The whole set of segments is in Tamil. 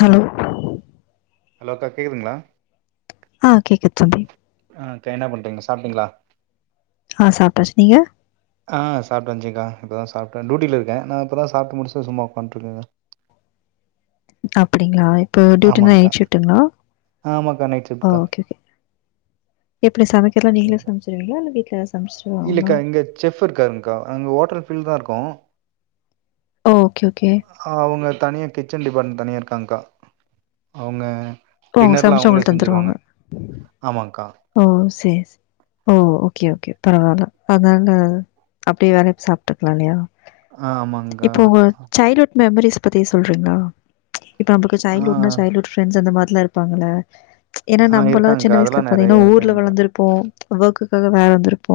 ஹலோ அலோ அக்கா கேக்குதுங்ளா ஆ கேக்குத் தம்பி ஆ அக்கா என்ன பண்றீங்க சாப்ட்டீங்ளா ஆ சாப்ட்டாச்சு நீங்க ஆ சாப்ட்டான்சுக்கா இப்ப தா சாப்ட்டே டூட்டில இருக்கே நா இப்பதா சாப்ட்டு முடிச்சு சும்மா ஒக்காந்ட்ருக்கேக்கா அப்டிங்ளா இப்போ ட்யூட்டி ஆமாங்க்கா நைட் ஷிஃப்ட்டுங்ளா ஆமாக்கா நைட் ஆ ஷிஃப்ட்க்கா ஓகே ஓகே எப்பிடி சமைக்கிறத்லா நீங்ளே சமச்சிருவீங்ளா இல்ல வீட்ல சமைச்சிருவாங்களா இல்லக்கா இங்க செஃப் இருக்காருங்க்கா அங்க ஹோட்டல் ஃபீல் தா இருக்கோ ஓ ஓகே ஓகே அவுங்க தனியா கிச்சன் டிபார்ட்மெண்ட் தனியா இருக்காங்க்கா அவுங்க ஓ அவங்க டின்னர்லா சமைச்சு அவுங்களே உங்களுக்கு செஞ்சிருவாங்க தந்துருவாங்க ஆமாங்க்கா ஓ சேர் சே ஓ ஓகே ஓகே பரவால்ல அதுனால அப்டியே வேல சாப்ட்டுக்லா இல்லயா ஆ ஆமாங்க்கா இப்போ உங்க சைல்ட்ஹுட் மெமரிஸ் பத்தி சொல்றீங்ளா இப்ப நமக்கு ஆ சைல்ட்ஹுட்னா சைல்டுஹுட் ஃப்ரெண்ட்ஸ் அந்த மாரிலா இருப்பாங்கல்ல ஏனா ஆ நம்பல்லா இருக்காங்க்கா சின்ன அதெல்லா வய்சுல பாத்தீங்கனா நெறைய ஊர்ல இருக்காங்க்கா வளந்துரு ப்போ ஒர்க்குகாக வேற வந்திருப்போ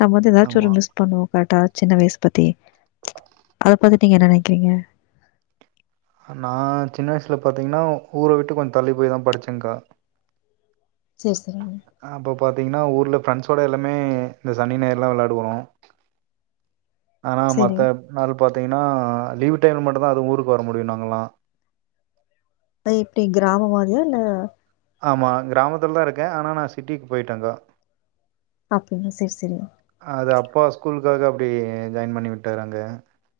நம்ம வந்து எதாச்சு ஒரு ஆமா மிஸ் பண்ணுவோ கரட்டா சின்ன வய்ஸ் பத்தி அத பத்தி நீங்க என்ன நெனைக்கறீங்க நா சின்ன வய்சுல பாத்தீங்கனா ஊர விட்டு கொஞ் தள்ளி போய் தா படிச்சேங்க்கா சேர் செரி அ அப்ப பாத்தீங்கனா ஊர்ல ஃப்ரெண்ட்ஸோட எல்லாமே இந்த சனி, ஞாய்றுலா வெளாடுவோ ஆனா சரி. மத்த நாள் பாத்தீங்கனா லீவ் டைம்ல மட்டுந்தா அது ஊருக்கு வர முடியு நாங்கல்லா அது எப்டி கிராமம் மாரியா இல்ல ஆமா கிராமத்துல் தா இருக்கே ஆனா நா சிட்டிக் போய்ட்டேங்க்கா அப்டிங்ளா சேர் செரி அது அப்பா ஸ்கூலுக்காக அப்டி ஜாயின் பண்ணி விட்டாரு அங்க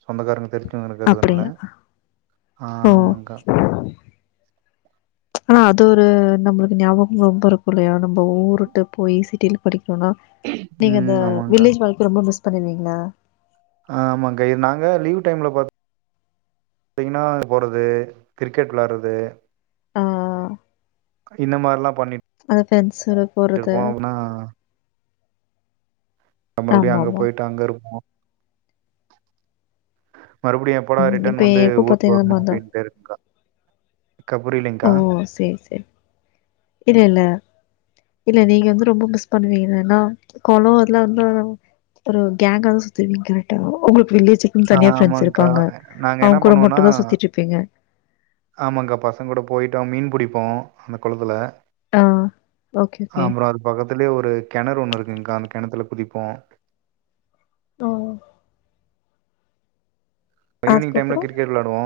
சொந்தக்காரங்க தெரி் டு இருக்கிறதுனால அப்படியா? ஓ! ஆமாங்கா ஆனா அது ஒரு நம்ளுக்கு ஞாபகம் ரொம்ப இருக்கு இல்லையா நம்ம ஊருட்டு போய் சிட்டிலப் படிக்கோனா நீங்க ம். அந்த ஆமாங்க்கா. வில்லேஜ் வாழ்க்கை ரொம்ப மிஸ் பண்ணிருந்தீங்ளா ஆ ஆமாங்கா இர் நாங்க லீவு டைம்ல பாத் தீங்னா போறது கிரிக்கெட் விளார்றது ஆ இந்த மார்லாப் அந்த ஃப்ரெண்ட்ஸோட போறது. பண்ணிட்டுருப்போ அபுனா அ மறுபுடியு அங்கப் ஆமாமா. போயிட்டு அங்க இருப்போ மறுபுடியு எப் போடா இப்ப ரிட்டன் வந்து எனக்கும் ஊர்க்கு பார்த்தீங்கன்னா, வர்ணு நம்ம அந்த அப்டின்ட்டு இருக்குங்கா ஓ சேரி செர் இல்ல இல்ல இல்ல நீங்க வந்து ரொம்ப மிஸ் பண்ணுவீங்கிகேனா கொளோ அதெலா வந்து ரொ ஒரு கேங்காதா சுத்துவீங்கிங் கரெக்ட்டா உங்ளுக்கு வில்லேஜில் உங் ஆ தனியா ஃப்ரெண்ட்ஸ் ஆமாங்க்கா இருப்பாங்க நாங்க என்ன அவுங் கூட மட்டுந்தா சுத்திட்ருப்பீங்க ஆமாங்கா பசங்க கூட போயிட்டோ மீன் புடிப்போ அந்த கொளத்துல ஆ ஓகே ஓகே பக்கத்துலியே ஒரு கெணறு ஒன்னு இருக்குங்க்கா அந்தக் கெணத்துல குதிப்போ ஓ இப்ப ஈவ்னிங் டைம்ல அதுக்கப்புறோ கிரிக்கெட் விளாடுவோ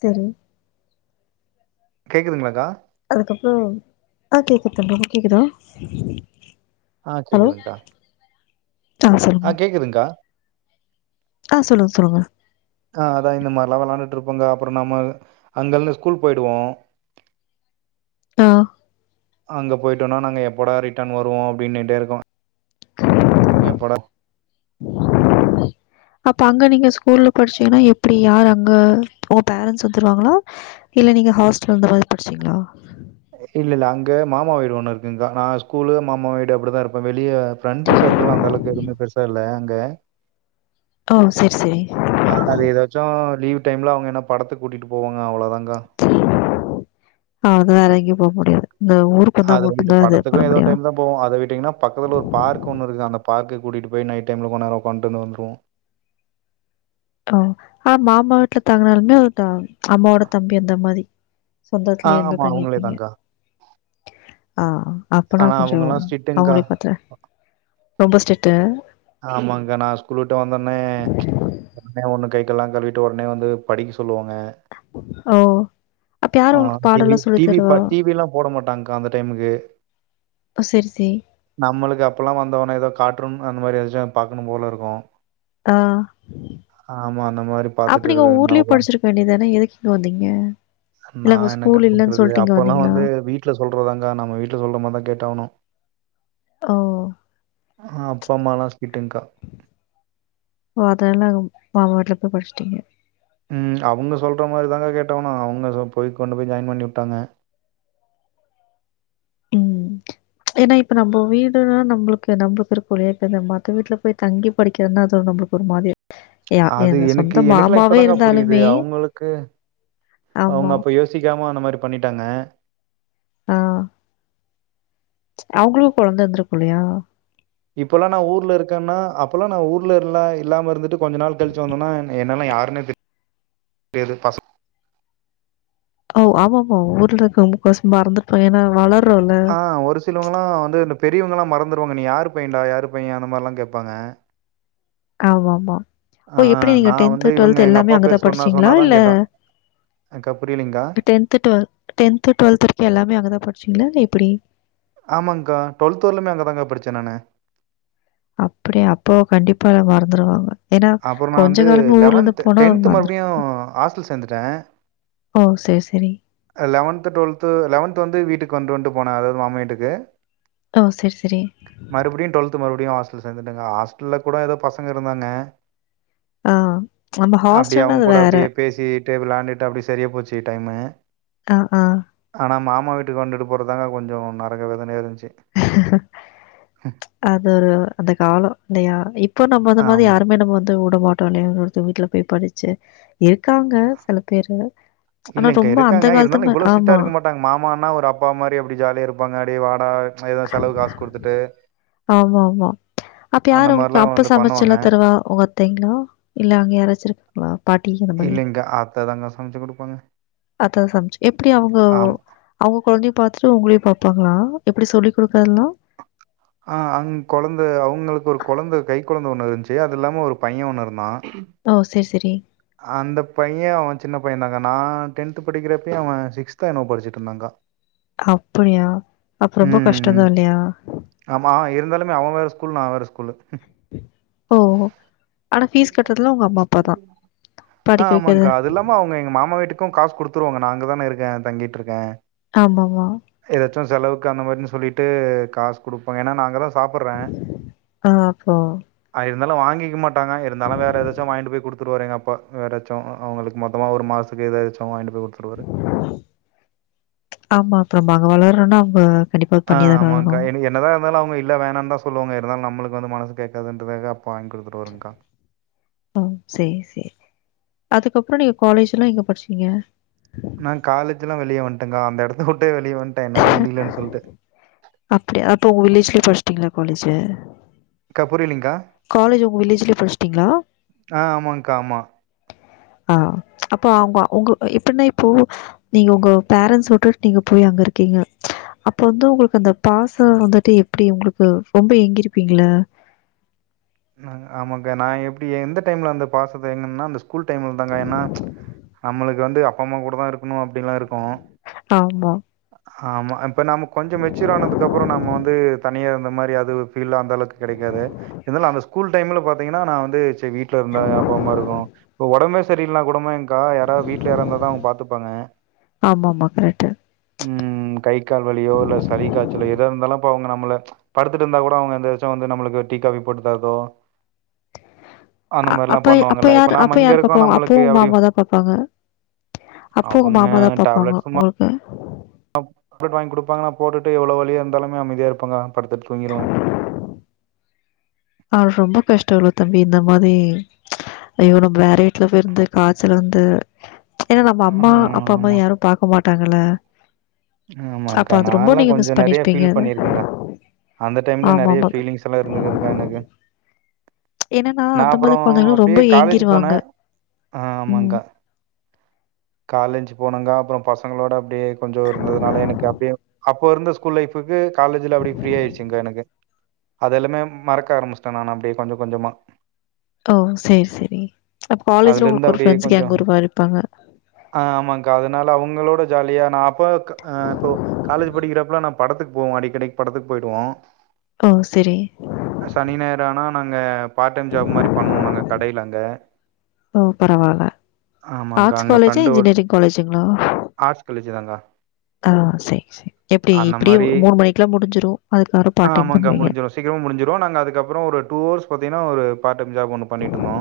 செரி கேக்கதுங்ளாக்கா அதுக்கப்றோ ஆ கேக்குத் தம்பி உனக் கேக்குதா ஆ ஹலோ கேக்குதுங்க்கா ஆ கேக்குதுங்க்கா ஆ சொல்லுங்க சொல்லுங்க ஆ அதா இந்த மார்லா வெளாண்டுட்ருப்பங்கா அப்பறோ நம்ம அங்கள்னு ஸ்கூல் போயிடுவோ ஆ அங்க போய்ட்டோனா நாங்க எப்போடா ரிட்டன் வருவோ அப்டினுட்டேருகு எப்போடா அப்ப அங்க நீங்க ஸ்கூல்ல படிச்சீங்கினா எப்பிடி யாரு அங்க ஓ பேரன்ட்ஸ் வந்துருவாங்களா இல்ல நீங்க ஹாஸ்டல் அந்த மாதிரி படிச்சிங்ளா இல்ல இல்ல அங்க மாமா வீடு ஒன்னு இருக்குங்கா நா ஸ்கூலு மாமா வீடு அப்டிதா இருப்பே வெளிய ஃப்ரெண்ட்ஸு சர்க்கிள்லா அந்தளவுக்கு எதுவுமே பெருசா இல்ல அங்க ஓ செரி செரி ஆ அது எதாச்சோ லீவு டைம்ல அவுங்க என்னப் படத்துக் கூட்டிட்டு போவாங்க அவ்ளோதாங்கா அவுளதா வேற எங்கியும் போமுடியாது இந்த ஊருக் அத விட்டுப் படத்துக்கு எதோ ஒரு டைம்தா போவோ அத விட்டீங்கினாப் பக்கத்துல ஒருப் பார்க்கு ஒன்னு இருகுது அந்தப் பார்க்குக் கூட்டிட்டு போயி நைட் டைம்ல கொண் நேரோ உக்கான்ட்டுந்து வந்துருவோ ஓ ஆ மாமா வீட்ல தாங்கனாலுமே [unintelligible] அம்மாவோடத் தம்பி அந்த மாரி ஆ சொந்தத்லியேந்தா ஆமா, அவங்களே தங்கிர்ப்பீங்க தான்க்கா. ஆ அப்பனா ஆனா கொஞ்சோ அவங்கலாம் ஸ்ட்ரிக்ட்டுங்க்கா. அவுங்குளியும் பத்ரே ரொம்ப ஸ்ட்ரிட்டு ஆமாங்கா நா ஸ்கூல் விட்டு வந்தவொன்னே ஒடனே ஒன்னு கைக் கால்லா கழுவிட்டு ஒடனே வந்து படிக்க சொல்லுவாங்க ஓ அப்ப யாரு ஆ உங்களுக்கு டி வி பாடல்லா சொல்லி டி வி இப்ப தருவா டி வியிலாம் போட மாட்டாங்க்கா அந்த டைமுகு ஒ செரி செயி நம்மளுக்கு அப்பலா வந்தவொனேதாக் காற்றூன் அந்த மாரி எதாச்சம் பாக்குணும் போல இருகு ஆ ஆமா அந்த மாரி பாத்துட்ருக்க அதுனாலத இருக்க வேண்டியதானா எதுக்கு இங்க வந்தீங்க நா இல்ல அங்க என்னக்கா ஸ்கூல் இல்லன்னு பண்றது சொல்லிட்டு இங்க அப்பல்லா வந்தீங்களா வந்து வீட்ல சொல்றதாங்கா நம்ம வீட்ல சொல்ற மாரிதா கேட் ஆவனு ஓ அப்பா அம்மால்லா ஸ்ட்ரிட்டுங்க்கா ஓ அதெல்ல மாமா வீட்ல போய் புடிச்ட்டீங்க ம் அவுங்க சொல்ற மாரிதாக்கா கேட்டாவ்னு அவுங்க போய்க் கொண்டு போய் ஜாயின் பண்ணி வுட்டாங்க ஏனா இப்ப நம்ம வீடுனா நம்ளுக்கு நம்ளுக்கு இருக்கு இல்லியா இப்போ இந்த மத்தவங்க வீட்ல போய் தங்கி படிக்கிறதுனா அது நம்ளுக்கு ஒரு மாதிரி யா அது எங்க எனக்கு சொந்த எனக்குல்லா மாமாவே இப்பதாக்க புரியுது இருந்தாலுமே அவுங்களுக்கு ஆமா. அவுங்க அப்ப யோசிக்காம அந்த மாரி பண்ணிட்டாங்க ஆ அவங்ளு கொழந்த இருந்ருக்கு இல்லயா இப்பெல்லா நா ஊர்ல இருக்கேனா அப்பெல்லா நா ஊர்ல இல்ல இல்லாம இருந்துட்டு கொஞ்ச நாள் கழிச்சு வந்தேனா என்னலா யாருன்னே தெ தெரியாது பசங் ஓ ஆமா ஆமா ஊர்ல இருக்கவங்க முக்காவாசி பேரு மறந்துருப்பாங்க ஏனா வளர் ஆ ஒரு சிலவங்கலா வந்து பெரியவங்க எல்லா மறந்துருவாங்க நீ யாரு பையன்டா யாரு பைய அந்த மாரில்லா கேப்பாங்க ஆமா ஆமா ஆ ஓ எப்டி நீங்க நான் வந்து டென்து இவங்க டுவெல்த் எங்க எல்லாமே அப்பா அங்கதா பேர் சொன்னா படிச்சீங்ளா சொன்னா தான் இல்ல கேட்டோம். அக்கா புரியலிங்க்கா டென்த்து டுவெல் டென்து டுவெல்து வரைக்கு எல்லாமே அங்கதா படிச்சிங்ளா எப்டி ஆமாங்க்கா டுவெல்த் வரலிமே அங்க தாகா படிச்சே நானு அப்டியா அப்போ கண்டிப்பா எல்லா மறந்துருவாங்க ஏனா அப்புறம் நான் கொஞ்ச வந்து காலமே ஊர்ல இருந்து போனா மறுபடியும் மறந்துருவாங்க ஹாஸ்டல் சேர்ந்துட்டேன். ஓ சேர் சேரி லெவன்த்து டுவல்த்து லெவன்த்து வந்து வீட்டுக்கு வன்டு வன்டு போனே அதாவ்து மாமா வீட்டுக்கு ஓ சேர் செரி மறுப்டியு டுவெல்து மறுப்டியு ஹாஸ்டல் சேந்துட்டேங்க்கா ஹாஸ்டல கூட ஏதோ பசங்க இருந்தாங்க ஆ ஆமா ஹாஸ்டல்னா அது வேற அப்டே வெளாண்டுட்டு அப்டியே சரியா போச்சு டைமு அ அ ஆனா மாமா வீட்டுக்கு வந்துட்டு போரதுதாங்க கொஞ்சோ நறக வேதனையா இருந்துச்சு அது ஒரு அந்த காலோ இல்லையா இப்போ நம்ம அந்த மாரி ஆம். யாருமே நம்ம வந்து விடமாட்டோ [unintelligible] வீட்டுல போய் படிச்சு இருக்காங்க சில பேரு ஆனா ரொம்ப அந்த காலத்து மா ஆமா [unintelligible] மாமானா அப்பா மாரி அப்டி ஜாலியா இருப்பாங்க டே வாடா ஏதாது செலவு காஸ் குடுத்துட்டு ஆமா ஆமா அப்ப யாரு அந்த உங்ளுக்கு மாரிலாம் அப்ப வந்து பண்ணுவாங்க. சமைச்சுலா தருவா உங்க அத்தைங்ளா இல்ல அங்க யாராச்சு இருக்காங் இல்லிக்கா அத்த தாங்க சமைச்சு குடுப்பாங்க அத்த தா சமைச்சு எப்டி அவுங்கோ ஆமா அவுங்க கொழந்தையு பாத்துட்டு உங்ளையு பாப்பாங்ளா எப்பிடி சொல்லி குடுக்றதுல்லா அ அங் கொழந்த அவுங்களுக்கு ஒரு கொழந்த கை கொழந்த ஒண்ணு இருந்துச்சு அது இல்லாம ஒரு பைய ஒண்ணு இருந்தா ஓ சேர் சேரி அந்த பைய அவ சின்ன பையந்தாங்கா நா டென்த்து படிக்கிறப்பையே அவ சிக்ஸ்தோ என்னவோ படிச்சிட்ருந்தாக்கா அப்பிடியா அப்ப ரொம்ப ம் கஷ்டோந்தா இல்லயா ஆமா இருந்தாலுமே அவ வேற ஸ்கூலு நா வேற ஸ்கூலு ஓஹோ ஆனா தப்பு ஃபீஸ் தப்பு கட்றதுலா உங்க அம்மா அப்பா தா தப்பு ஆ ஆமாங்க்கா அது இல்லாம அவ்ங்க எங்க மாமா வீட்டுக்கு காசு குடுத்துருவாங்க நா அங்க தானே இருக்கே தங்கிட்ருக்கே ஆமாவா எதாச்சு செலவுக்கு அந்த மாரினு சொல்லிட்டு காசு குடுப்போ ஏனா நா அங்கதா சாப்புட்றே ஆ அப்போ அ இருந்தாலு வாங்கிக்க மாட்டாங்க இருந்தாலு வேற எதாச்சு வாங்கிட்டு போய் குடுத்துருவாரு எங்க அப் பா வேறாச்சு அவுங்களுக்கு மொத்தமா ஒரு மாசத்துக்கு எதாச்சு வாங்கிடாடு போய் குடுத்து ஆமா அப்றோ நம்ம அங்க வளர்றோனா அவ்ங்க கண்டிப்பா பண்ணிதானே ஆகணு என்னதா இருந்தாலு அவ்ங்க இல்ல வேணான் தா சொல்லுவாங்க இருந்தாலு நம்மளுக்கு வந்து மனசு கேக்காதுன்ட்டுதாக்கா அப்பா வாங்கி குடுத்துட்டு வருங்க்கா ஓ சேரி சேரி அதுக்கப்றோ நீங்க காலேஜுலா எங்க படிச்சீங்க நா காலேஜுலா வெளிய வந்ட்டேங்க்கா அந்த எடத்த விட்டே வெளிய வந் அப்யாடி அப்போ உங்க வில்லேஜ்லே படிச்சிட்டீங்ளா காலேஜு அக்கா புரியலைங்க்கா காலேஜ் உங்க வில்லேஜ்லே படிச்ட்டீங்களா ஆ ஆமாங்க்கா, ஆமா. ஆ அப்போ அவ்ங்க உங்க எ எப்பிட்னா இப்போ உங்க பேரண்ட்ஸ் விட்டுட்டு நீங்க போய் அங்க இருக்கீங்க அப்ப வந்து உங்களுக்கு அந்த பாச வந்துட்டு எப்டி உங்களுக்கு ரொம்ப ஏங்கிருப்பீங்கள நாங் ஆமாக்கா நா எப்டி எந்த டைம்ல அந்த பாசத்த ஏங்குனம்னா அந்த ஸ்கூல் டைம்ல இருந்தாக்கா ஏனா நம்மளுக்கு வந்து அப்பா அம்மா கூட தா இருக்கணு அப்டின்லா இருக்கு ஆமா ஆ ஆமா இப்ப நம்ம கொஞ்ச மெச்சூர் ஆனதுக்கப்றோ நம்ம வந்து தனியாக இருந்த மாரி அது ஃபீலா அந்தளவுக்கு கெடைக்காது இருந்தாலு அந்த ஸ் கூல் டைம்ல பாத்தீங்கனா நா வந்து சேர் வீட்ல இருந்தா அப்பாம்மா இருக்கு இப்ப ஒடம்பே செரியில்லனா கூடமா க்கா யாராவ்து வீட்ல இருந்தாதா அவ்ங்க பாத்துப்பாங்க ஆமாமா. கரெக்ட்டு. ம் கை கால் வலியோ இல்ல சளி காய்ச்சலோ எதா இருந்தாலு அப்ப அவ்ங்க நம்மள படுத்துட்டு இருந்தா கூட அவ்ங்க எந்துருச்சு வந்து நம்மளுக்கு டீ காபி போட்டு தரதோ அந்த அ மாரிலா அப்பய் அப்ப பண்ணுவாங்கல்ல. இப்ப யாரு அப்ப நாம இங்க யாரு இருக்கோ பாப்பா ஒங்க நம்மளுக்கு அப்பாவு அப்டி மாமா தா பாப்பாங்க அப்ப உங்க அவங்க மாமா தா பாப்பாங்க உங்களுக்கு டாப்லட் வாங்கி குடுப்பாங்க நா போட்டுட்டு எவ்ளோ வலிய இருந்தாலுமே அமைதியா இருப்பங்க படுத்துட்டு தூங்கிருவே அது ரொம்ப கஷ்டோல தம்பி இந்த மாரி ஐயோ நம்ம வேற வீட்ல போய் இருந்து காய்ச்சல் வந்து ஏனா நம்ம ம் அம்மா அப்பாம்மா ஆமா. யாரு பாக்க மாட்டாங்கள ம் ஆமாங்க்கா நால்லா கொஞ்ச நெறைய பண்ணியிருப்பீங்க ஃபீல் அதை பண்ணிருக்கேங்க்கா அந்த டைம்ல ஆமா நெறைய ஆமா ஃபீலிங்ஸ் லா இருந்துக்குதுக்கா எனக்கு ஏன்னா நா அந்த அப்றோ மாதிரி குழந்தைங்களும் அப்டியே ரொம்ப காலேஜு போனே ஏங்கிடுவாங்க ம் ஆமாங்க்கா காலேஞ்சு போனேங்க்கா அப்பறோ பசங்களோட அப்டியே கொஞ்ச இருந்ததுனால எனக்கு அப்டியே அப் இப்ப இருந்த ஸ்கூல் லைஃபுக்கு காலேஜுல அப்டியே ஃப்ரீயாயிடுச்சுங்க்கா எனக்கு அத எல்லாமே மறக்க ஆரமிச்சுட்டே நானு அப்டியே கொஞ்ச கொஞ்சமா ஓ சேரி சேரி அப்ப காலேஜுல அதுலருந்து உங்களுக்கு ஒரு அப்டியே ஃப்ரெண்ட்ஸு கொஞ்சோ கேங்க் ஊருவாயிருப்பாங்க ஆ ஆமாங்க்கா அதனால அவுங்களோட ஜாலியா நா அப்பக் ஆ இப்போ காலேஜ் படிக்கிறப்பலா நா படத்துக்கு போவோ அடிக்கடிக்கு படத்துக்கு போயிடுவோ ஓ சேரி சனி ஞாயிறானா நாங்க பார்ட் டைம் ஜாப் மாரி பண்ணுவோ நாங்க கடைல அங்க ஓ பரவால்ல ஆமாங்க்கா ஆட்ஸ் அங்க காலேஜா ஃப்ரெண்டு இஜ்ஜினியரிங் காலேஜுங்ளா அதா அ சரி சரி எப்டி இப்டியே மாரி மூணு மணிக்கெல்லா முடிஞ்சிரு அதுக்கப்ரொ ஆ பாட் டைம் ஆமாங்க்கா பண்ணுவீங்க முடிஞ்சிரு சீக்கிரமா முடிஞ்சுரு நாங்க அதுகப்றொ ஒரு டூ அவர்ஸ் பாத்தீங்னா ஒரு பார்ட் டைம் ஜாப் ஒன்னு பண்ணிட்ருந்தோ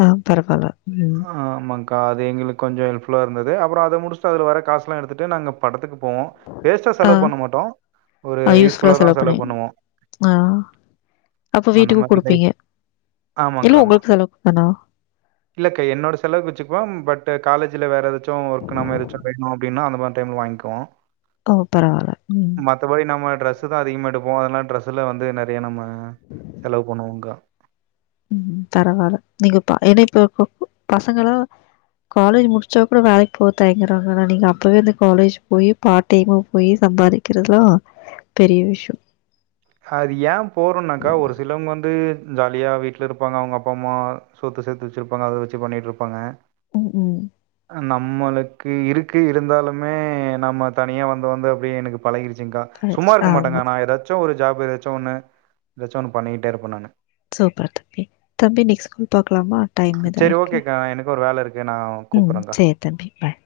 ஆ பரவாயில்ல ம் ஆமாங் அது எங்களுக்கு கொஞ்ச ஹெல்ஃபுல்ல இருந்தது அப்றொ அத முடிச்சு அதில் வர காசெல்லா எடுத்துட்டு நாங்க படத்துக்கு போவோ வேஸ்ட்டா ஆ செலவ் பண்ண மாட்டோ ஒரு அ யூஸ்ஃபுல்லா தா செலவ் செலவு பண்ணுவீங் பண்ணுவோ ஆ அப்பொ அந்த வீட்டுக்கு மாரி லைஃப் குடுப்பீங்க இல்ல உங்ளுக் செலவுக்தானா இல்லக்க என்னோட செலவு வச்சுக்குவொ பட் காலேஜ்ல வேற எதாச்சு ஒர்க் நம்ம ஏதாச்சு வேணு அப்டினா அந்தமாரி டைம் வாய்ங்குவோ ஓ பரவால்ல ம் மத்தபடி நம்ம டிரெஸ்ஸுதா அதிகமா எடுப்போ அதனால டிரெஸ்ஸெல்லா வந்து நெறைய நம்ம செலவு பண்ணுவோங்கா உம் பரவால நீங்கப்ப ஏன்னா இப்பொ பசங்களா காலேஜ் முடிச்சப்றோ வேலக்கி போக தயங்குறாங்க ஆனா நீங்க அப்பவே வந்து காலேஜ் போய் பார்ட் டைமா போய் சம்பாரி கிறதலா பெரிய விஷ்யொ அது ஏ போறனாக்கா ஒரு சிலவங்க வந்து ஜாலியா வீட்ல ருப்பாங்க அவங்க அப்பா அம்மா சொத்து சேத்து வச்சிருப்பாங்க அத வச்சி பண்ணிட்ருப்பாங்க ம் உம் நம்மளுக்கு இருக்கு இருந்தாலுமே நம்ம தனியா வந்து வந்து அப்டியே எனக்கு பழகிடுச்சுங்கா சும்மா கரெக்ட். ஆ இருக்க மாட்டேங்கா நா ஏதாச்சு ஒரு ஜாப் ஏதாச்சு ஒண்ணு ஏதாச்சு பண்ணிட்டே இருப்ப நானு சூப்பர் தம்பி தம்பி நெக்ஸ்ட் கால் பாக்லாமா சரி ஓகேக்கா எனக்கு ஒரு வேல ருக்கு நா ம். கூப்பறெங்க்கா சரி தம்பி பாய்